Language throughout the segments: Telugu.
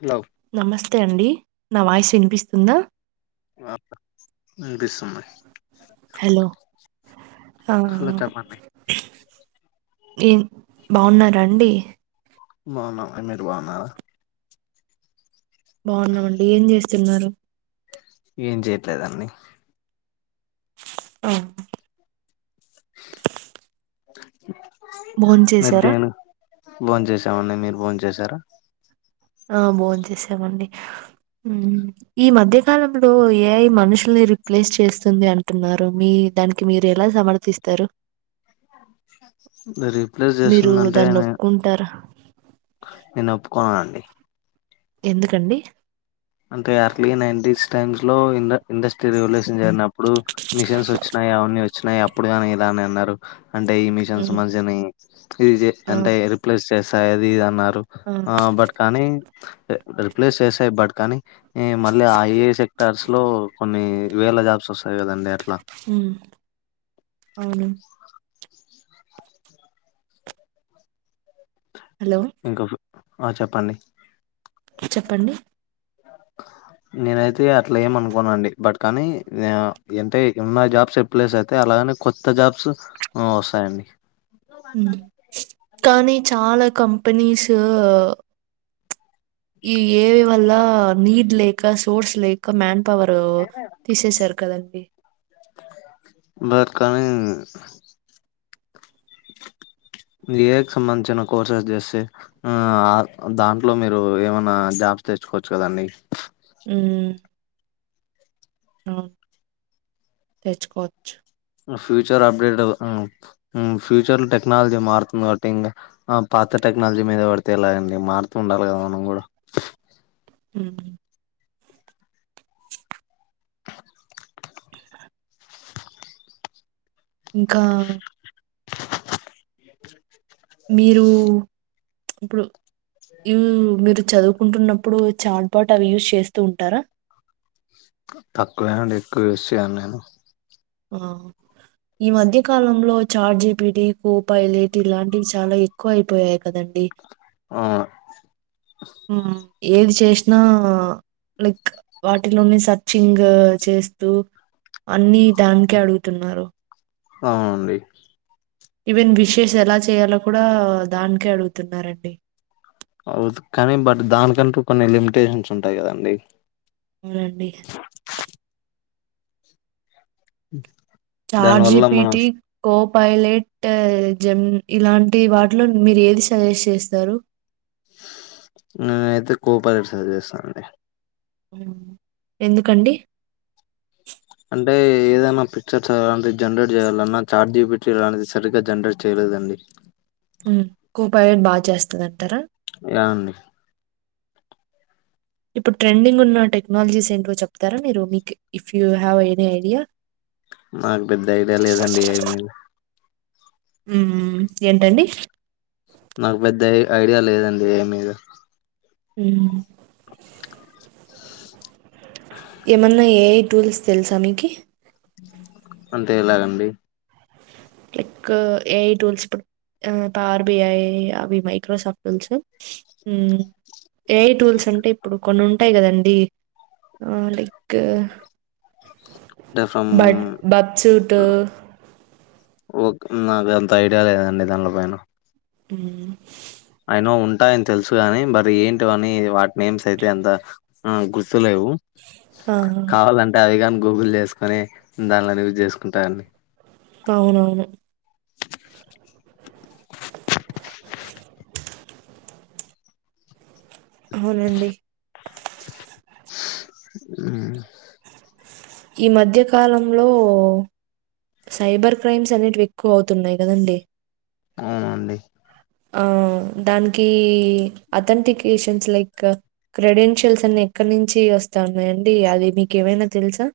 హలో నమస్తే అండి నా వాయిసు వినిపిస్తుందా ఆ వినిపిస్తుంది హలో ఆ హలో చెప్పండి ఏ బాగున్నారా అండి బావున్నాం మీర్ బావున్నారా బాగున్నామండి ఏం చేస్తున్నారు ఏం చేయట్లేద్ అండి ఆ భోన్ చేసారా నిద్యను బోన్ చేసి అవునాని మీరు డోన్ చేశారా ఆ భోం చేసామండి ఈ మధ్యకాలంలో ఏఐ మనుషుల్ని రిప్లేస్ చేస్తుంది అంటున్నారు మీ దానికి మీరు ఎలా సమర్థిస్తారు రీప్లేస్ మీరు దాన్ని చేస్తుందంటేనే ఒప్పుకుంటారా నేను ఒప్పుకోను అండి ఎందుకండి అంటే అర్లీ నైన్ంటస్ టైమ్స్ లో ఇండ్ ఇండస్ట్రీ రివల్యూషన్ జరిగినడు అప్పుడు మిషన్స్ వచ్చినాయి అవన్నీ వచ్చినాయి అప్పుడు కానీ ఇదా అని అన్నారు అంటే ఈ మిషన్స్ మ్మ్ మంషిని ఇది ఆ అంటే రిప్లేస్ చేస్తాయి అది ఇది అన్నారు ఆ బట్ కానీ రీప్లేస్ బట్ కానీ మళ్ళీ ఆ ఏ సెక్టర్స్ లో కొన్ని వేల జాబ్స్ వసాయి కదా ఉమ్మ్ అవును హలో ఇంకా ఫ్ ఆ చెప్పండి చెప్పండి నేనైతే అట్లా ఏమ అనుకోను అండి బట్ కానీ అంటే ఉన్నా జాబ్స్ ఎప్పులేస్ అయితే అలాగనే కొత్త జాబ్స్ వసాయండి హ్మ్మ్ కానీ చాలా కంపెనీస్ ఈ ఏవి వల్ల నీడ్ లేక సోర్స్ లేక మ్యాన్ పవారు తీసేసారు కదండి బట్ కానీ ఏ ఎక్స్ సంబంధించన కోర్సెస్ చేస్తే ఆ దాంట్లో మీరు ఏమైనా జాబ్ ఫస్ట్ తెచ్చుకోచ్చు కదా అండి హ్మ్మ్ హమ్ తేచకోచ్చ్ ఫ్యూచర్ అప్డేట్ హ్మ్మ్ హ్మ్మ్ ఫ్యూచర్ లో టెక్నాలజీ మారుతుంది కాబట్టి ఇంగా ఆ పాత టెక్నాలజీ మీద పడితే ఎలాగండి మారుతుండాల గదా మనం కూడా హ్మ్మ్ ఇంకా మీరు ఇప్పుడు ఇమ్ మీరు చదువుకుంటున్నప్పుడు చార్ట్ పాట్ అవి యూజ్ చేస్తూ ఉంటారా తక్కువే అండి ఎక్కువ యూస్ చేయను నేను ఆ ఈ మధ్య కాలంలో చార్ట్ జీపిటి కూపా ఇలేట్ ఇలాంటివి చాలా ఎక్కువ అయిపోయాయి కదండి ఆ ఉ ఏది చేసినా లేక్ వాటినుండి సర్చ్చింగ్ చేస్తూ అన్ని దానికే అడుగుతున్నారు అవునండి ఈవెన్ విషేస్ ఎలా చేయాలో కూడా దానికే అడుగుతున్నారండి అవుద్ కానీ బట్ దానికంటూ కొన్ని లిమిటేషన్స్ ఉంటాయి కదండి అవునండి ఉ చార్జిపిటి కోప్ పైలెట్ జమ్ ఇలాంటి వాటిలో మీరు ఏది సజెస్ట్ చేస్తారు నేను అయితే కోపరేట్ సజెస్ట్ చేస్తానండి మ్ ఎందుకండి అంటే ఏదైనా పిక్చర్స్ అలాంటి జనరేట్ చేయాలన్నా చార్ జీపిటి అలాంటిది సరిగ్గా జనరేట్ చేయలేదండి ఉహు కొపాయి బాగా చేస్తదన్టనా యా అండి ఇప్పుడు ట్రెండింగ్ ఉన్న టెక్నాలజీస్ ఏంటో చెప్తారా మీరు మీక్ if you have any idea నాకు పెద్ద ఐడియా లేదండి ఏమీయు ఉహు ఏంటండి నాకు పెద్ద ఐడియా లేదండి దేని మీద ఉహు ఏమన్నా ఏ ఐ టూల్స్ తెలుసా మీకి అంటే ఎలాగండి లైక్ ఏఐ టూల్స్ ఇప్పుడు ఆ పావర్ బిఐ అవి మైక్రోసాఫట్స్ తేలుసుగా ఏఐ టూల్స్ అంటే ఇప్పుడు కొన్ని ఉంటాయి కదండి లైక్ అంటే ఫ్రమ్ బట్ బబ్ సూటు ఓకే నాకు అంత ఐడియా లేదండి దాంట్లో పైన మ్ ఐ నో ఉంటాయని తెలుసుగాని మరి ఏంటి అని వాటిని నేమ్స్ అయితే అంత గుర్ గుర్తు లేవు ఆ కావాలంటే అవి గాని గూగుల్ చేసుకొని దానిలోనే ఇవి చేసుకుంటా అండి అవునవును అవునండి ఉ ఈ మధ్య కాలంలో సైబర్ క్రైమ్స్ అనేటివి ఎక్కువ అవుతున్నాయి కదండి అవునండి ఆ దానికి అథెంటికేషన్స్ లైక్ క్రెడెన్షియల్స్ అన్ని ఎక్కడి నుంచి వస్ స్తా ఉన్నాయండి అది మీకె ఏమైనా తెలుసా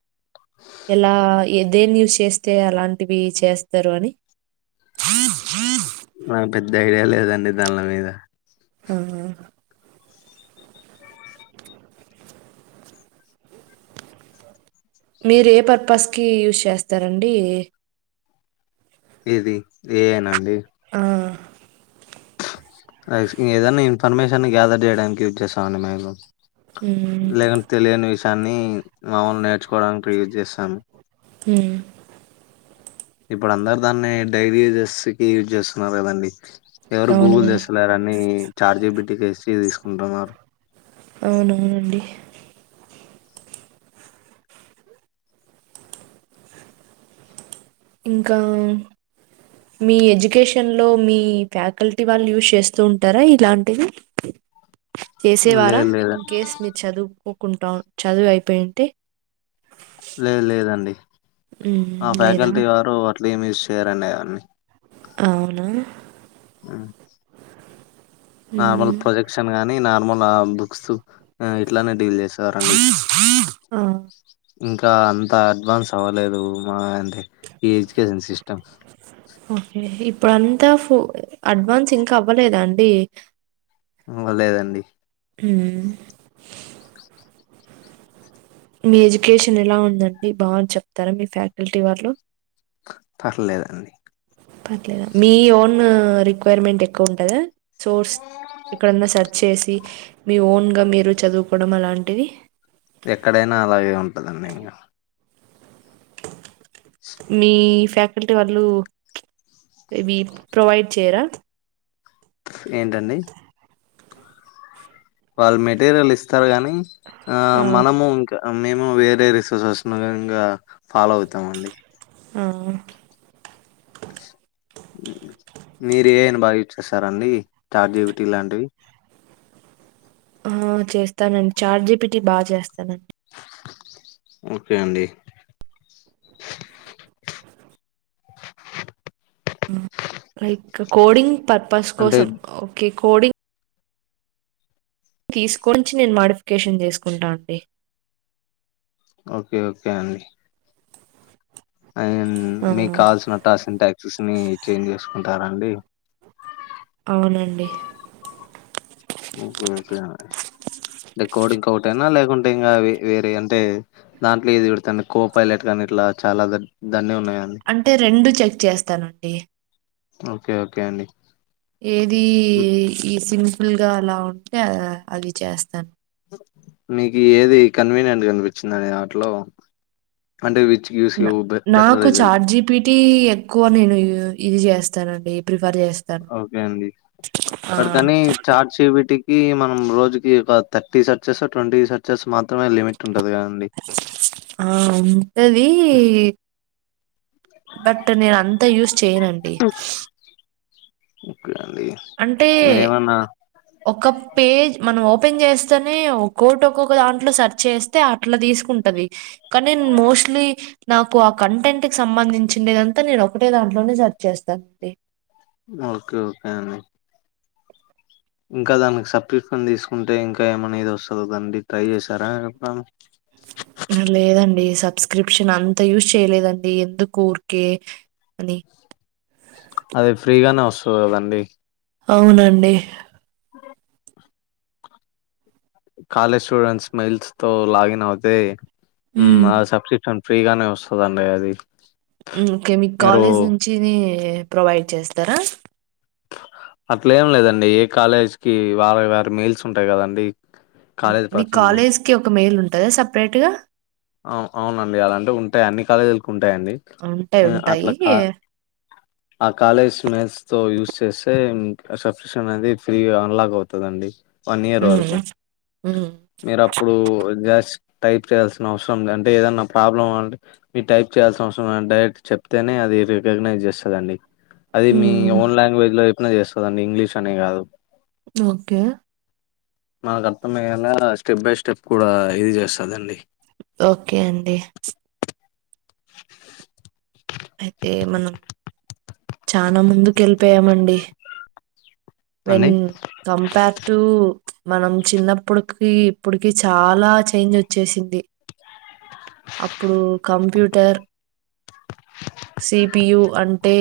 ఎలా ఏ దేని యూస్ చేస్తే అలాంటివి చేస్తారు అని చీస్ చీస్ నాక్ పెద్ద ఐడియా లేదండి దాన్ ల మీద ఆఆ మీరు ఏ పర్పస్కి యూస్ చేస్తారండి ఇ ఇది ఫ్రీఏనాండి ఆ ఏదైనా ఇన్ఫర్మేషన్ గ్యాదర్ చేయడానికి యూస్ చేస్తామండి మేము మ్మ్. లేకంటే తెలియని విషయాన్ని మములుగా నేర్చుకోవడానికి యూజ్ చేస్తాము హుమ్ ఇప్పుడు అందరు దాన్ని డైరీ యజెస్ కి యూజ్ చేస్తున్నారు కదండి ఎవరు గూగుల్ అవునవును. చేసులేరు అన్ని చార్జిబిటీసి తీసుకుంటున్నారు అవున ఇంకా మీ ఎడ్యుకేషన్ లో మీ ఫ్యాకల్టీ వాళ్ళు యూస్్ చేస్తూ ఉంటారా ఇలాంటివి చేసేవారా లేదు లేదు ఇన్ కేస్ మీరు చదువు కోకుంటాం చదువు అయిపోయుంటే లేదు లేదండి హ్మ్. ఆ లేదా? ఫ్యాకల్టీ వారు అట్లే ఏమి యూజ్ చేయారండి అవన్నీ అవున ఉమ్. నార్మల్ ప్రొజెక్షన్ గానీ నార్మల్ బుక్స్ ఆ ఇట్లానే డీల్ చేసేవారండి ఆ! ఇంకా అంత అడ్వాన్స్ అవ్వలేదు మాద్ అన్ ఈ ఎజ్యుకేషన్ సిస్టమ్ ఓకే. ఇప్పుడంతా ఫు అడ్వాన్స్ ఇంకా అవ్వలేదా అండి అవ్వలేదండి హుమ్ మీ ఎడ్యుకేషన్ ఎలా ఉందండి బావుం చెప్తారా మీ ఫ్యాకల్టీ వాళ్ళు పర్లేదండి పర్లేదా మీ ఓన్ రిక్వైర్మెంట్ ఎక్కువ ఉంటదా సోర్స్ ఎక్కడన్నా సెర్చ్ చేసి మీ ఓన్ గా మీరు చదువుకోవడం అలాంటివి ఎక్కడైనా అలాగే ఉంటందండి ఇంగ మీ ఫ్యాకల్టీ వాళ్ళు ఇవి ప్రొవైడ్ చేయరా ఏంటండి వాళ్ళు మెటీరియల్ ఇస్తారు గాని ఆ మనము ఇంకా మేము వేరే రిసోర్సెస్ ను ఇంగ ఫాలో అవుతామ అండి ఆ మీరు ఏ ఐని బాగా యూస్ చ్చేస్తారండి చాట్ జిపిటి లాంటివి ఆ చేస్తానండి చార్జీపిటిటీ బాగా చేస్తానం ఓకే అండి లైక్ కోడింగ్ పర్పస్ అంటే కోసం ఓకే కోడింగ్ తీసుకొచ్చి నేను మాోడిఫికేషన్ చేసుకుంటాఅండి ఓకే ఓకే అండి అయ్ ఆ మీకు కాల్సినట్టు అసిన టాక్సీస్ ని చేంజ్ చేస్ టర అండి అవునండి ఓకే కే అంటే కోడింగ్ ఒకటేనా లేకుంటే ఇంగ వ వేరే అంటే దాంట్లో ఏది పెడతండి కో పైలట్ కానీ ఇట్లా చాలా ద్ దాన్ని ఉన్నాయ్ అంటే రెండు చెక్ చేస్తానండి ఓకే ఓకే అండి ఏది ఈ సింపుల్ గా అలా ఉంటే అది చేస్తాన్ మీకు ఏది కన్వీనియంట్గా అనిపించిందని వాటిలో అంటే గివ్స్ న యూ బె బెటర్ నాకు రిజల్ట్ చార్జిపిటి ఎక్కువ నేను ఇది చేస్తానండి ప్రి ఓకే అండి ఆ! బట్ కాని చాట్ జి పి టీ ఈ మనం రోజుకి ఒక థర్టీ సర్చెస్ ట్వంటీ సర్చెస్ మాత్రమే లిమిట్ ఉంటది కదండి. ఆ ఉంటది బట్ నేను అంతా యూజ్ చేయనండి ఓకే అండి. అంటే మీరేమన్నా ఒక పేజ్ మనం ఓప ఓపెన్ చేస్తేనే ఒక్కోటి ఒక్కొక్క దాంట్లో సర్చ్ చేస్తే అట్లా తీసుకుంటది కనీన్ మోస్ట్లీ నాకు ఆ కంటెంట్ కి సంబంధించిేదంతా నేను ఒకటే దాంట్లోనే సెర్చ్ చేస్తానండి ఓకే ఓకే అండి ఇంకా దానికి సబ్స్కప్షన్ తీసుకుంటే ఇంకా ఏమనేది వస్తుంద దండి ట్రై చేశారా చె లేదండి సబ్స్క్రిప్షన్ అంత యూజ్ చేయలేదండి ఎందుకూ ఊరికే అండి అదే ఫ్రీగానే వస్తది కదండి అవునండి కాలేజ్ స్టూడెంట్స్ మెయిల్స్ తో లాగిన్ అవుతే హ్మ్. ఆ సబ్స్క్రిప్షన్ ఫ్రీగానే వస్తదండి అది ఓకే మీకు మీరు కాలేజ్ నుంచినీ ప్రొవైడ్ చేస్తారా అట్లేం లేదండి ఏ కాలేజ్ కి వారి వారి మెయిల్స్ ఉంటాయి కదండి కాలేజ్ మీ పర్సనల్ మెస్ కాలేజ్కి ఒక మెయిల్ ఉంటదా సపరేట్ గా అ అవునండి అలాంటే ఉంటాయి అన్ని కాలేజీకి ఉంటాయండి ఉంటాయి. ఉ ఉంటాయి. అట్లకా ఆ కాలేజ్ మెయిల్స్ తో యూస్ చేస్తే సబ్క్రిప్షన్ అనేది ఫ్రీగా అన్లాక్ అవుతదండి వన్ ఇయర్ వరకు హ్మ్. హ్మ్. మీరు అప్పుడు జస్ట్ టైప్ చేయాల్సి అవసరం అంటే ఏదన్నా ప్రాబ్లం అంటే మీరు టైప్ చేయాల్సిన అవసరం డైరెక్ట్ చెప్తేనే అది రికగ్నైజ్ చేస్తదండి అది మీ హ్మ్. ఓన్ లాంగ్వేజ్ లో చెప్పినా చేస్తదండి ఇంగ్లీష్ అనే కాదు ఓకే మనకు అర్థమయ్యేలా స్టెప్ బై స్టెప్ కూడా ఇది చేస్తదండి ఓకే అండి అయితే మనం చానా ముందు వెళ్ళిపోయామండి వెన్ అండి కంపేర్ టు మనం చిన్నప్పటికి ఇప్పుటికి చాలా చేంజ్ వచ్చేసింది అప్పుడు కంప్యూటర్ సిపియు అంటే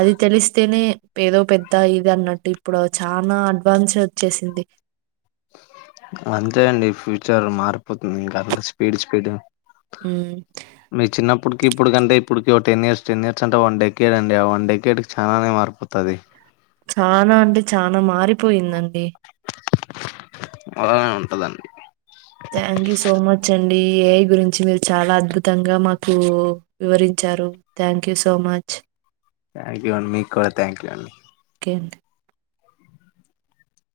అది తెలిస్తేనే ఏదో పెద్ద ఇది అన్నట్టు ఇప్పుడు చానా అడ్వాన్స్ వచ్చేసింది అంతే అండి ఫ్యూచర్ మారిపోతుంది ఇంకా అట్ల స్పీడ్ స్పీడ్ ఉ ఇప్పటికి ఇప్పుడుకంటే ఇప్పటికకి టెన్ ఇయర్స్ టెన్ ఇయర్స్ అంటే వన్ డేకేడ్ అండి ఆ వన్ డకేడ్ కి చానే మారిపోతది చానా అంటే చానా మారిపోయిందండి అలానే ఉంటదండి thank you so much an AI గురించి మీరు చాలా అద్భుతంగా మాకు వివరించారు thank you so much thank you అండి మీకు కూడా థ్యాంక్ యూ అండి ఒకే అండీ